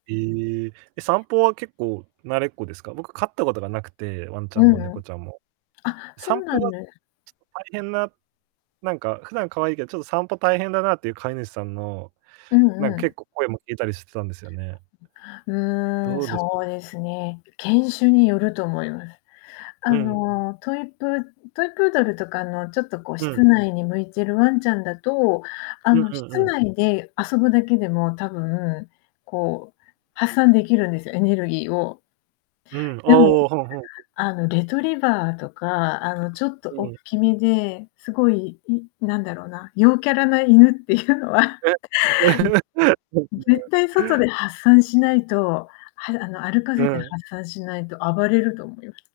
ええ、え、散歩は結構慣れっこですか？僕飼ったことがなくて、ワンちゃうんんもう猫ん。ちゃんも。あ、そ散うな歩んがちょです。っと大変な、なんか普段可愛いけど、ちょっと散歩大変だなっていう飼い主さんの、うなんんうか結ん。構声も聞いたりしてたんですよね。うーん、どうですそうですね、犬種によると思います。あうん。の、トイプートイプードルとかのちょっとこううん。室内に向いてるワンちゃんだと、あうんの、うん室うん。内で遊ぶだけでも多分、こう、発散できるんですよ、エネルギーを。うん。あでも、あ、はんはん。あのレトリバーとか、あのちょっとうおっん。きめで、すごい、んなんだろうな、陽キャラな犬っていうのは。え。うん、絶 [unintelligible] 対外で発散しないと、はあの、歩かうせてん。発散しないと暴れると思います。